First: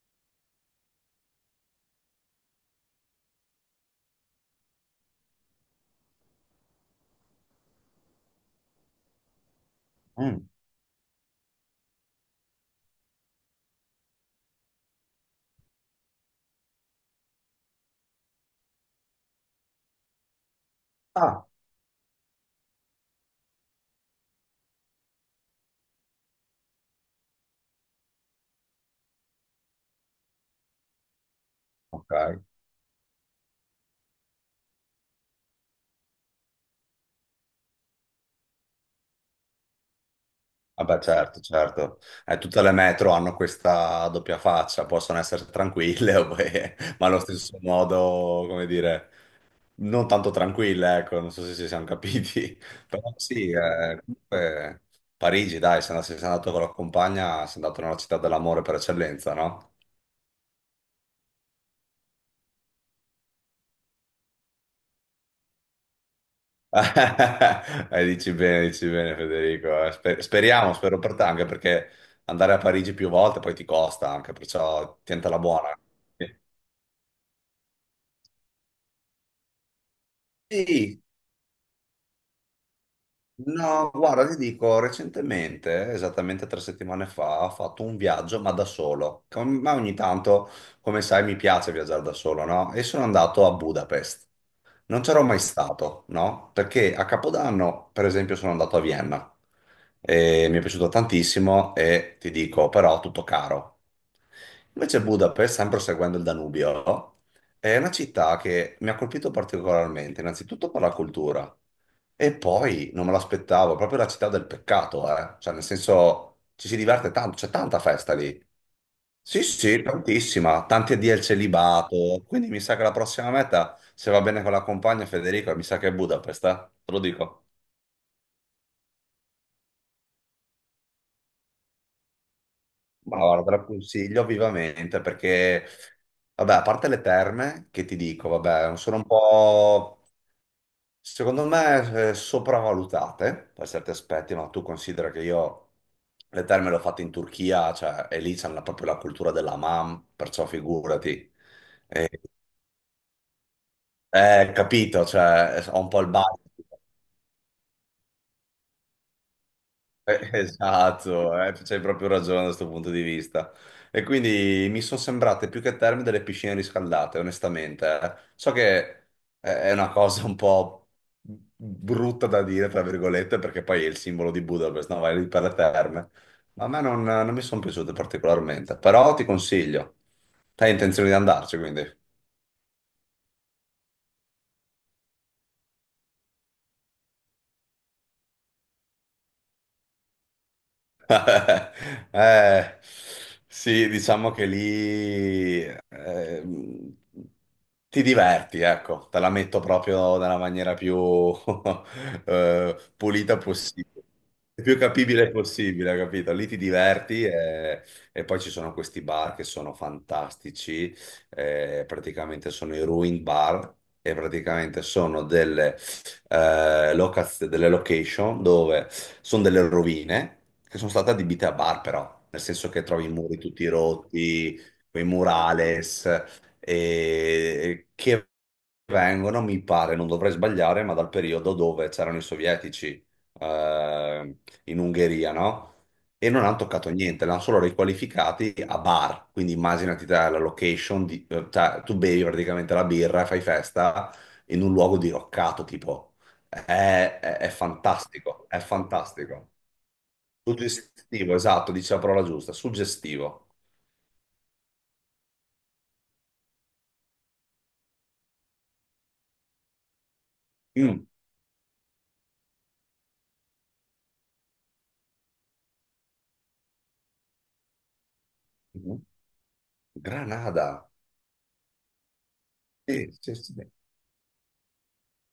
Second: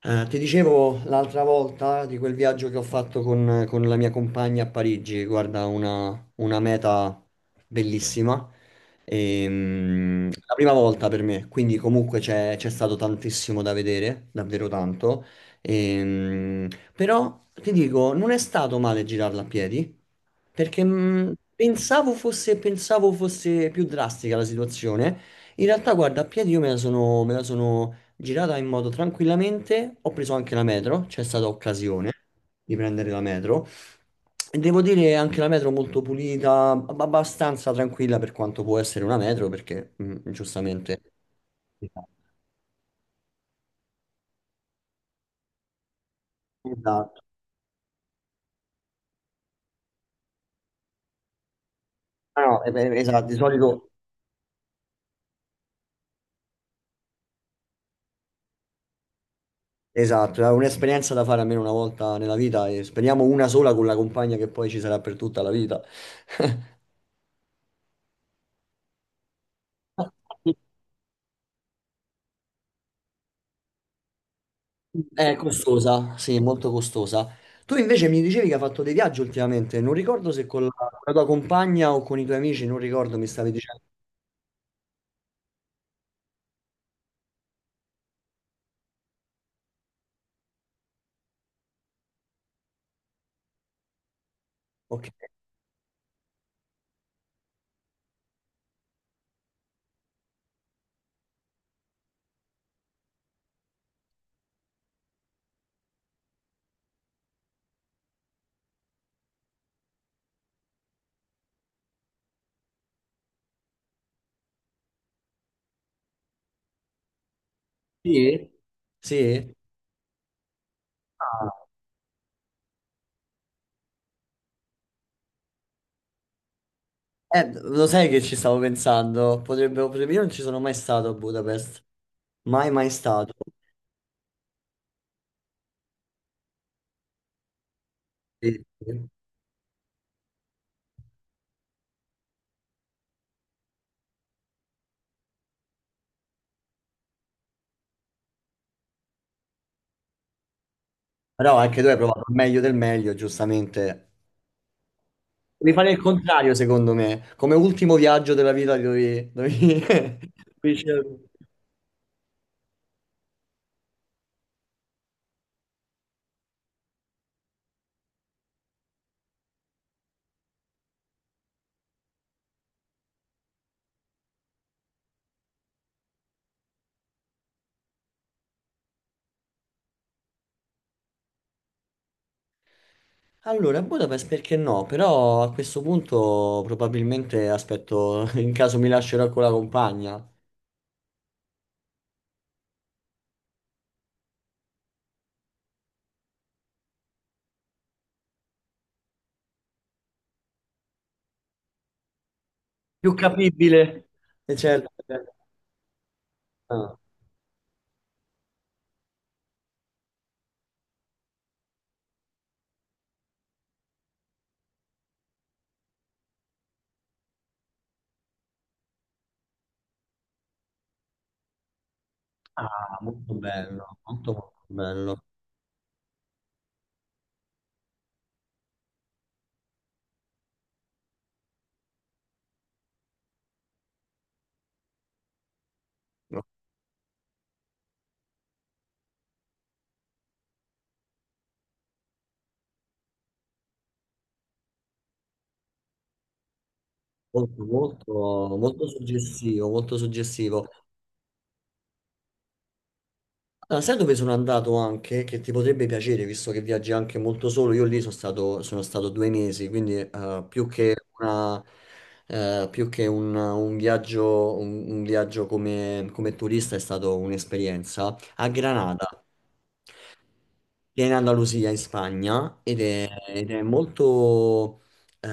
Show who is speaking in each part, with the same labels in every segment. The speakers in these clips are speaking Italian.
Speaker 1: Ti dicevo l'altra volta di quel viaggio che ho fatto con la mia compagna a Parigi, guarda, una meta bellissima.
Speaker 2: Mm.
Speaker 1: La prima volta per me, quindi comunque c'è stato tantissimo da vedere, davvero tanto. Ehm, Però ti dico, non è stato male girarla a piedi, perché
Speaker 2: Ah,
Speaker 1: pensavo fosse più drastica la situazione. In realtà, guarda, a piedi io me la sono girata in modo tranquillamente, ho preso anche la metro, c'è stata occasione
Speaker 2: ok.
Speaker 1: di prendere la metro e devo dire anche la metro molto pulita, abbastanza tranquilla per quanto può essere una metro perché
Speaker 2: Vabbè,
Speaker 1: giustamente.
Speaker 2: certo, certo. Tutte le metro hanno questa doppia faccia, possono essere tranquille, ma allo
Speaker 1: Esatto.
Speaker 2: stesso modo, come dire, non tanto tranquille, ecco, non so se ci siamo
Speaker 1: Ah,
Speaker 2: capiti.
Speaker 1: no, eh beh,
Speaker 2: Però
Speaker 1: esatto, di
Speaker 2: sì,
Speaker 1: solito
Speaker 2: comunque Parigi, dai, se sei andato con la compagna, sei andato nella città dell'amore per eccellenza, no?
Speaker 1: esatto, è un'esperienza da fare almeno una volta nella vita e speriamo una sola con la compagna che poi ci sarà per tutta la vita.
Speaker 2: Dici bene Federico. Eh. Speriamo, spero per te, anche perché andare a Parigi più volte poi ti costa anche, perciò
Speaker 1: È
Speaker 2: tientala buona.
Speaker 1: costosa, sì, molto costosa. Tu invece mi dicevi che hai fatto dei viaggi ultimamente, non ricordo se con la, con
Speaker 2: Sì.
Speaker 1: la tua compagna o con i tuoi amici, non ricordo, mi stavi dicendo.
Speaker 2: No, guarda, ti dico, recentemente, esattamente tre settimane fa, ho fatto un viaggio, ma da solo. Ma ogni tanto, come sai, mi piace viaggiare da solo, no? E sono andato a Budapest. Non
Speaker 1: Ok.
Speaker 2: c'ero mai stato, no? Perché a Capodanno, per esempio, sono andato a Vienna e mi è piaciuto tantissimo e ti dico, però, tutto caro. Invece Budapest, sempre seguendo il Danubio, è una città che mi ha colpito particolarmente, innanzitutto per la cultura. E poi non me l'aspettavo, proprio la città del peccato, eh. Cioè, nel senso, ci si diverte tanto, c'è tanta festa lì.
Speaker 1: Sì?
Speaker 2: Sì,
Speaker 1: Sì?
Speaker 2: sì, tantissima, tanti addio al
Speaker 1: Ah.
Speaker 2: celibato. Quindi mi sa che la prossima meta, se va bene con la compagna Federico, mi sa che è Budapest, eh. Te lo dico.
Speaker 1: Lo sai che ci stavo pensando, io non ci sono mai stato a Budapest, mai mai
Speaker 2: Ma
Speaker 1: stato.
Speaker 2: guarda, te la consiglio vivamente perché, vabbè, a parte le terme, che ti dico,
Speaker 1: Sì,
Speaker 2: vabbè, sono un
Speaker 1: sì.
Speaker 2: po'. Secondo me sopravvalutate per certi aspetti, ma tu considera che io le terme le ho fatte in Turchia, cioè, e lì proprio la cultura della mam, perciò figurati.
Speaker 1: Però anche tu hai
Speaker 2: Eh,
Speaker 1: provato il meglio del meglio, giustamente.
Speaker 2: capito, cioè,
Speaker 1: Devi
Speaker 2: ho un
Speaker 1: fare il
Speaker 2: po' il bar.
Speaker 1: contrario, secondo me, come ultimo viaggio della vita dovevi scegliere.
Speaker 2: Esatto, c'hai proprio ragione da questo punto di vista. E quindi mi sono sembrate più che terme delle piscine riscaldate, onestamente. Eh. So che è una cosa un po' brutta da dire, tra virgolette, perché poi è il simbolo di Budapest, no? Vai lì per le terme. Ma a me non mi sono piaciute particolarmente, però ti consiglio. Hai intenzione di andarci, quindi.
Speaker 1: Allora, Budapest perché no? Però a questo punto probabilmente aspetto, in caso mi lascerò con la compagna.
Speaker 2: Eh, sì, diciamo che lì ehm, ti diverti, ecco, te la metto proprio nella maniera più
Speaker 1: Più
Speaker 2: pulita possibile,
Speaker 1: capibile. E
Speaker 2: più
Speaker 1: certo,
Speaker 2: capibile possibile, capito? Lì ti
Speaker 1: ah.
Speaker 2: diverti e poi ci sono questi bar che sono fantastici, praticamente sono i ruin bar e praticamente sono delle delle location dove sono delle rovine che sono state adibite a bar, però, nel senso che
Speaker 1: Ah,
Speaker 2: trovi i
Speaker 1: molto
Speaker 2: muri tutti
Speaker 1: bello, molto
Speaker 2: rotti,
Speaker 1: molto
Speaker 2: quei
Speaker 1: bello.
Speaker 2: murales, e che vengono, mi pare, non dovrei sbagliare, ma dal periodo dove c'erano i sovietici eh, in Ungheria, no? E non hanno toccato niente, l'hanno solo riqualificati a bar. Quindi immaginati te la location, cioè tu bevi praticamente la birra, fai festa in un luogo diroccato, tipo. È, è
Speaker 1: Molto, molto,
Speaker 2: fantastico, è
Speaker 1: molto
Speaker 2: fantastico.
Speaker 1: suggestivo, molto suggestivo.
Speaker 2: Suggestivo, esatto, dice la parola giusta, suggestivo.
Speaker 1: Ah, sai dove sono andato anche? Che ti potrebbe piacere, visto che viaggi anche molto solo. Io lì sono stato 2 mesi, quindi
Speaker 2: Mm.
Speaker 1: più che un viaggio come turista è stato un'esperienza a
Speaker 2: Mhm.
Speaker 1: Granada.
Speaker 2: Granada.
Speaker 1: Viene in Andalusia in Spagna ed è,
Speaker 2: Sì, sì,
Speaker 1: ed
Speaker 2: sì.
Speaker 1: è eh,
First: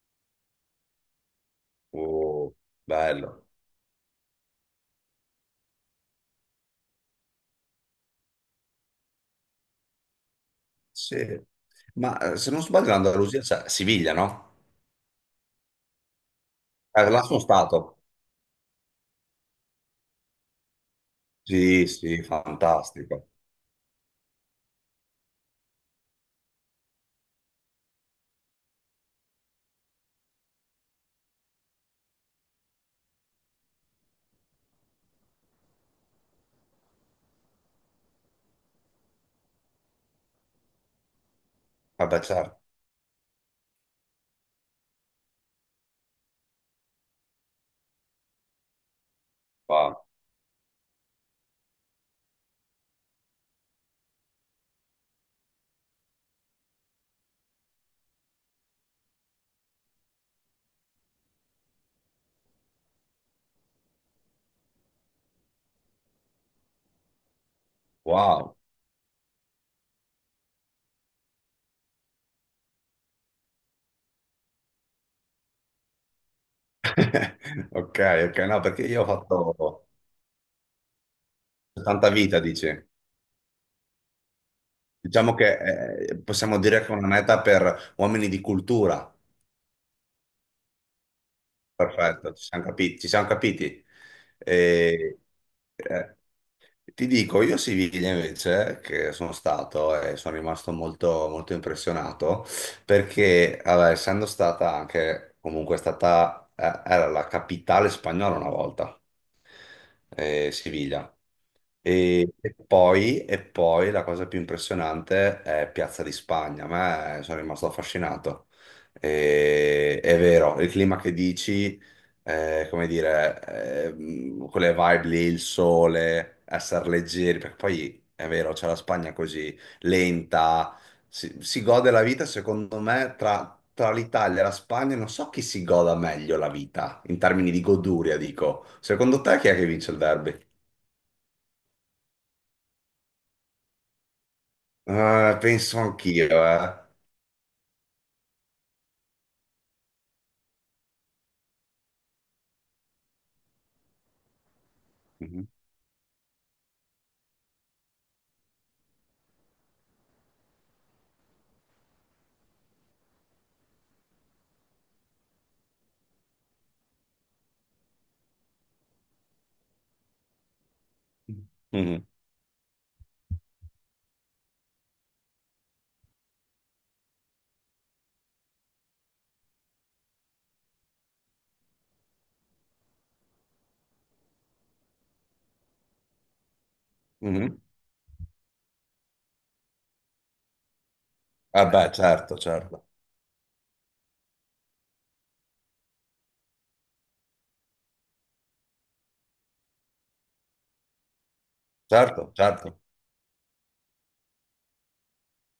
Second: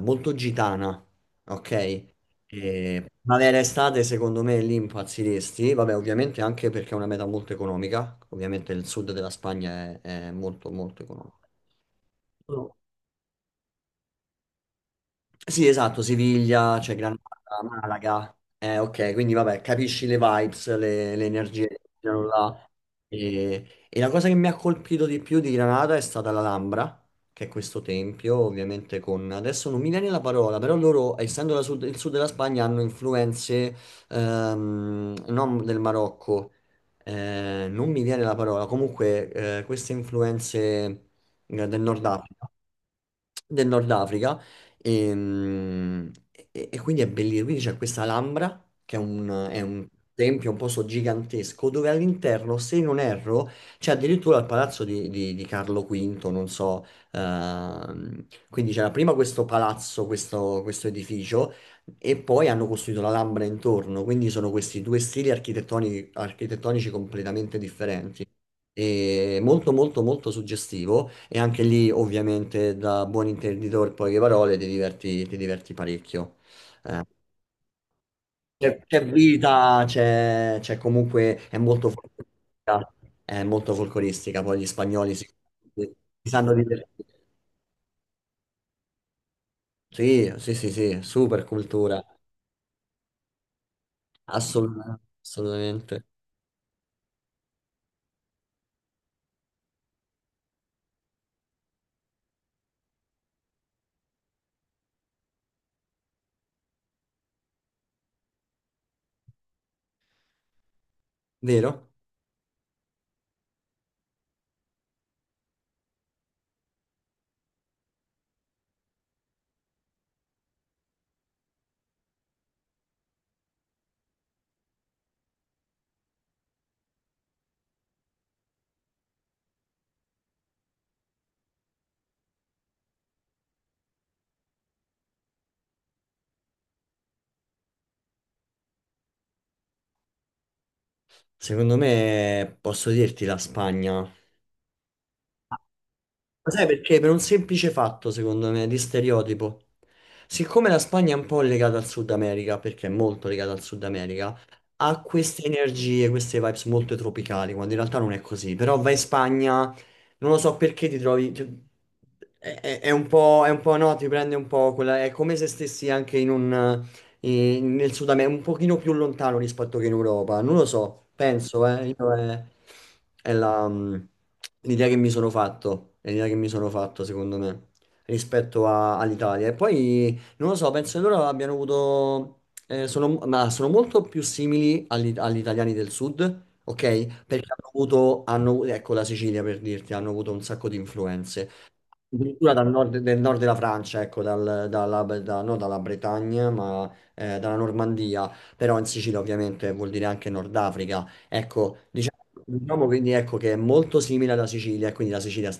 Speaker 1: molto gitana, ok?
Speaker 2: Oh,
Speaker 1: E
Speaker 2: bello.
Speaker 1: primavera e estate secondo me lì impazziresti, vabbè ovviamente anche perché è una meta molto economica, ovviamente il sud della Spagna è molto molto
Speaker 2: Sì.
Speaker 1: economico.
Speaker 2: Ma se non sbaglio l'Andalusia c'è Siviglia, no?
Speaker 1: Sì, esatto, Siviglia, c'è Granata,
Speaker 2: Là sono stato.
Speaker 1: Malaga. Ok, quindi vabbè, capisci le vibes, le energie che
Speaker 2: Sì, sì,
Speaker 1: c'erano là.
Speaker 2: fantastico.
Speaker 1: E la cosa che mi ha colpito di più di Granada è stata l'Alhambra, che è questo tempio, ovviamente. Adesso non mi viene la parola, però loro, essendo il sud della Spagna, hanno influenze non del Marocco, non mi viene la parola, comunque queste influenze eh, del Nord
Speaker 2: Vabbè,
Speaker 1: Africa
Speaker 2: certo.
Speaker 1: del Nord Africa e, e quindi è bellissimo. Quindi c'è questa Alhambra, che è un
Speaker 2: Wow.
Speaker 1: tempio, un posto gigantesco, dove all'interno, se non erro, c'è addirittura il palazzo di Carlo V, non so. Quindi c'era prima questo palazzo, questo edificio, e poi hanno costruito la l'Alhambra intorno. Quindi sono questi due stili architettonici completamente differenti.
Speaker 2: Wow.
Speaker 1: E molto, molto, molto suggestivo. E anche lì, ovviamente, da buon intenditore, poche parole, ti diverti parecchio. Eh,
Speaker 2: Ok, ok, no,
Speaker 1: c'è
Speaker 2: perché io
Speaker 1: c'è
Speaker 2: ho
Speaker 1: vita,
Speaker 2: fatto
Speaker 1: c'è comunque,
Speaker 2: 70 vita, dici.
Speaker 1: è molto folcloristica, poi gli spagnoli si,
Speaker 2: Diciamo
Speaker 1: si
Speaker 2: che
Speaker 1: sanno
Speaker 2: possiamo dire che
Speaker 1: divertire.
Speaker 2: è una meta per uomini di cultura.
Speaker 1: Sì, sì, sì, sì, super cultura,
Speaker 2: Perfetto, ci siamo capiti. Ci siamo capiti.
Speaker 1: assolutamente,
Speaker 2: E,
Speaker 1: assolutamente.
Speaker 2: eh, ti dico, io a Siviglia invece, che sono stato e sono rimasto molto, molto impressionato, perché vabbè, essendo stata anche, comunque è stata, era la capitale spagnola una volta Siviglia.
Speaker 1: Vero?
Speaker 2: E poi la cosa più impressionante è Piazza di Spagna. A me sono rimasto affascinato. È vero, il clima che dici, come dire, quelle vibe lì, il sole, essere leggeri, perché poi è vero, c'è la Spagna così lenta si, si gode la vita, secondo me, tra l'Italia e la Spagna, non so chi si goda meglio la vita, in termini di goduria, dico. Secondo te chi è che vince il derby?
Speaker 1: Secondo me posso dirti la Spagna.
Speaker 2: Penso anch'io,
Speaker 1: Ma sai
Speaker 2: eh.
Speaker 1: perché? Per un semplice fatto, secondo me, di stereotipo. Siccome la Spagna è un po' legata al Sud America, perché è molto legata al Sud America, ha queste
Speaker 2: Mhm.
Speaker 1: energie, queste vibes molto tropicali, quando in realtà non è così. Però vai in Spagna, non lo so perché ti trovi... ti- È, è- è un po', no, ti prende un po' quella. È come se stessi anche nel Sud America, un pochino più lontano rispetto che in Europa. Non lo so, penso,
Speaker 2: Mhm.
Speaker 1: io è la, l'idea che mi sono fatto, è l'idea che mi sono fatto, secondo me, rispetto all'Italia. E poi, non lo so, penso che loro abbiano avuto, ma sono molto più simili agli italiani del Sud. Ok, perché
Speaker 2: Mhm.
Speaker 1: hanno avuto, hanno, ecco la Sicilia per dirti, hanno avuto un sacco di influenze.
Speaker 2: Ah, beh, certo,
Speaker 1: Addirittura
Speaker 2: certo,
Speaker 1: del nord della Francia, ecco, non dalla Bretagna, ma dalla Normandia, però in Sicilia ovviamente vuol dire anche Nord Africa. Ecco, diciamo,
Speaker 2: certo, certo.
Speaker 1: diciamo quindi ecco che è molto simile alla Sicilia, e quindi la Sicilia,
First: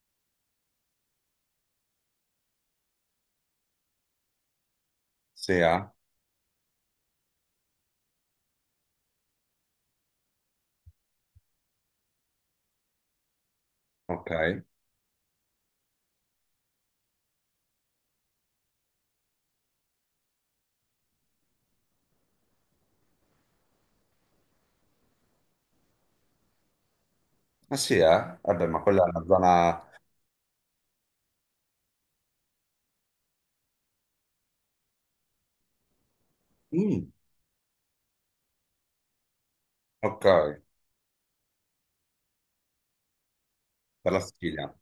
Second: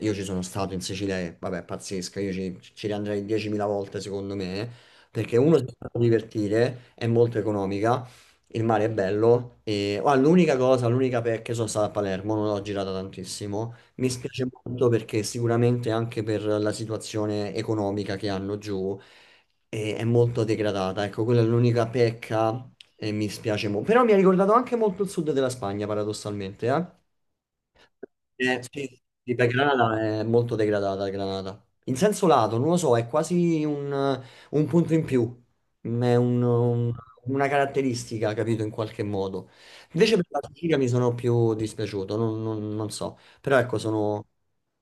Speaker 1: io ci sono stato in Sicilia, e, vabbè, è pazzesca, io ci riandrei 10.000 volte secondo me, perché
Speaker 2: Sì,
Speaker 1: uno si fa
Speaker 2: eh?
Speaker 1: divertire, è molto economica, il mare è bello, e ah, l'unica cosa, l'unica pecca, sono stato a Palermo, non l'ho girata tantissimo. Mi
Speaker 2: Ok.
Speaker 1: spiace molto perché sicuramente anche per la situazione economica che hanno giù è molto degradata. Ecco, quella è l'unica pecca e mi spiace molto. Però mi ha ricordato anche molto il sud della Spagna, paradossalmente. Eh?
Speaker 2: Ah sì, eh? Vabbè, ma
Speaker 1: Sì,
Speaker 2: quella è una
Speaker 1: sì, per
Speaker 2: zona...
Speaker 1: Granada è molto degradata, Granada. In senso lato, non lo so, è quasi un punto in più. Mm, È un- un-
Speaker 2: Mm,
Speaker 1: una caratteristica, capito, in qualche modo. Invece per
Speaker 2: ok,
Speaker 1: la Sicilia mi sono più dispiaciuto, non so. Però ecco,
Speaker 2: per la
Speaker 1: sono.
Speaker 2: Sicilia.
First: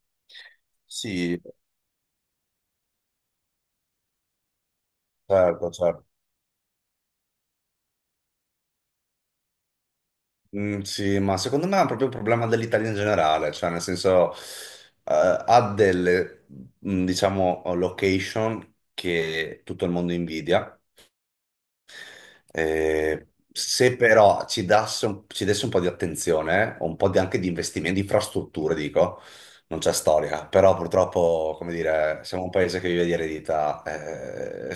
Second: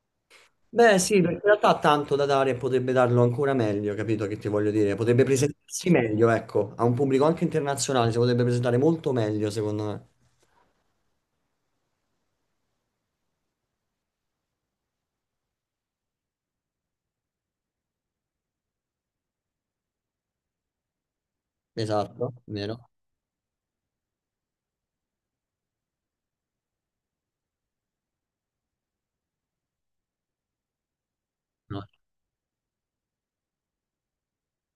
Speaker 1: Beh, sì, perché
Speaker 2: Sì,
Speaker 1: in realtà ha tanto da dare e potrebbe darlo ancora meglio, capito che ti voglio dire? Potrebbe
Speaker 2: certo,
Speaker 1: presentarsi
Speaker 2: certo.
Speaker 1: meglio, ecco, a un pubblico anche internazionale, si potrebbe presentare molto meglio, secondo me.
Speaker 2: Mm, sì, ma secondo me è proprio un problema dell'Italia in generale, cioè nel senso ha delle, mm, diciamo, location che tutto il mondo invidia.
Speaker 1: Esatto, vero?
Speaker 2: Eh, se però ci desse un po' di attenzione, o un po' anche di investimenti, di infrastrutture, dico, non c'è storia, però purtroppo, come
Speaker 1: No.
Speaker 2: dire, siamo un paese che vive di eredità,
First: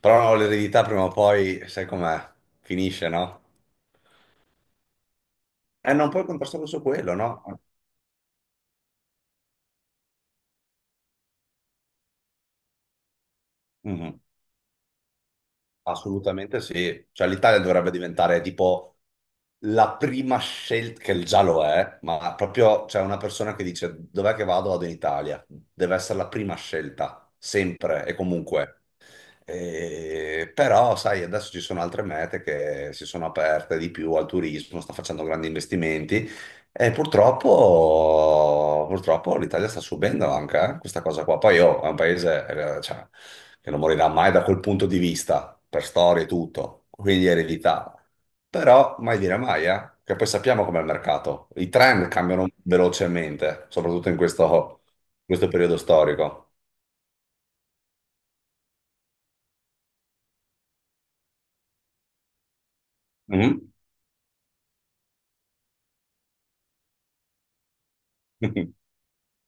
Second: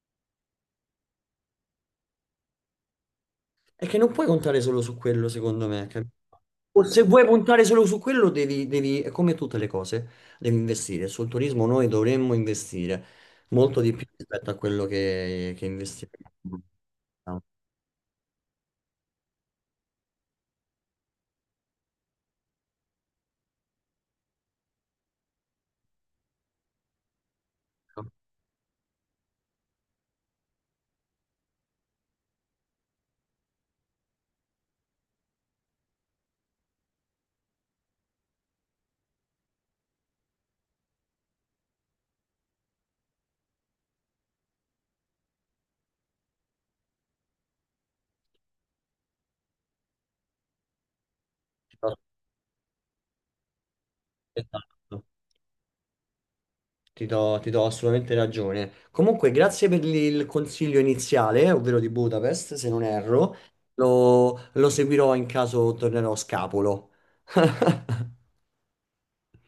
Speaker 2: però l'eredità prima o poi, sai com'è, finisce, no?
Speaker 1: È che non puoi contare solo su quello, secondo me,
Speaker 2: E non
Speaker 1: capito?
Speaker 2: puoi contrastare su
Speaker 1: O se
Speaker 2: quello,
Speaker 1: vuoi
Speaker 2: no?
Speaker 1: puntare solo su quello, devi, è come tutte le cose, devi investire. Sul turismo noi dovremmo investire molto di più
Speaker 2: Mhm.
Speaker 1: rispetto a quello che investiamo.
Speaker 2: Assolutamente sì, cioè l'Italia dovrebbe diventare tipo la prima scelta, che già lo è, ma proprio c'è una persona che dice dov'è che vado? Vado in Italia, deve essere la prima scelta, sempre e comunque. Però, sai, adesso ci sono altre mete che si sono aperte di più al turismo, sta facendo grandi investimenti e purtroppo l'Italia sta subendo anche questa cosa qua. Poi, oh, è un paese, cioè, che non morirà mai da quel punto di vista, per storia e tutto, quindi eredità. Però mai dire mai, che poi sappiamo com'è il mercato. I trend cambiano velocemente, soprattutto in questo,
Speaker 1: Esatto.
Speaker 2: questo periodo storico.
Speaker 1: Ti do assolutamente ragione. Comunque, grazie per il consiglio iniziale, ovvero di Budapest, se non erro.
Speaker 2: Mhm.
Speaker 1: Lo seguirò in caso tornerò scapolo.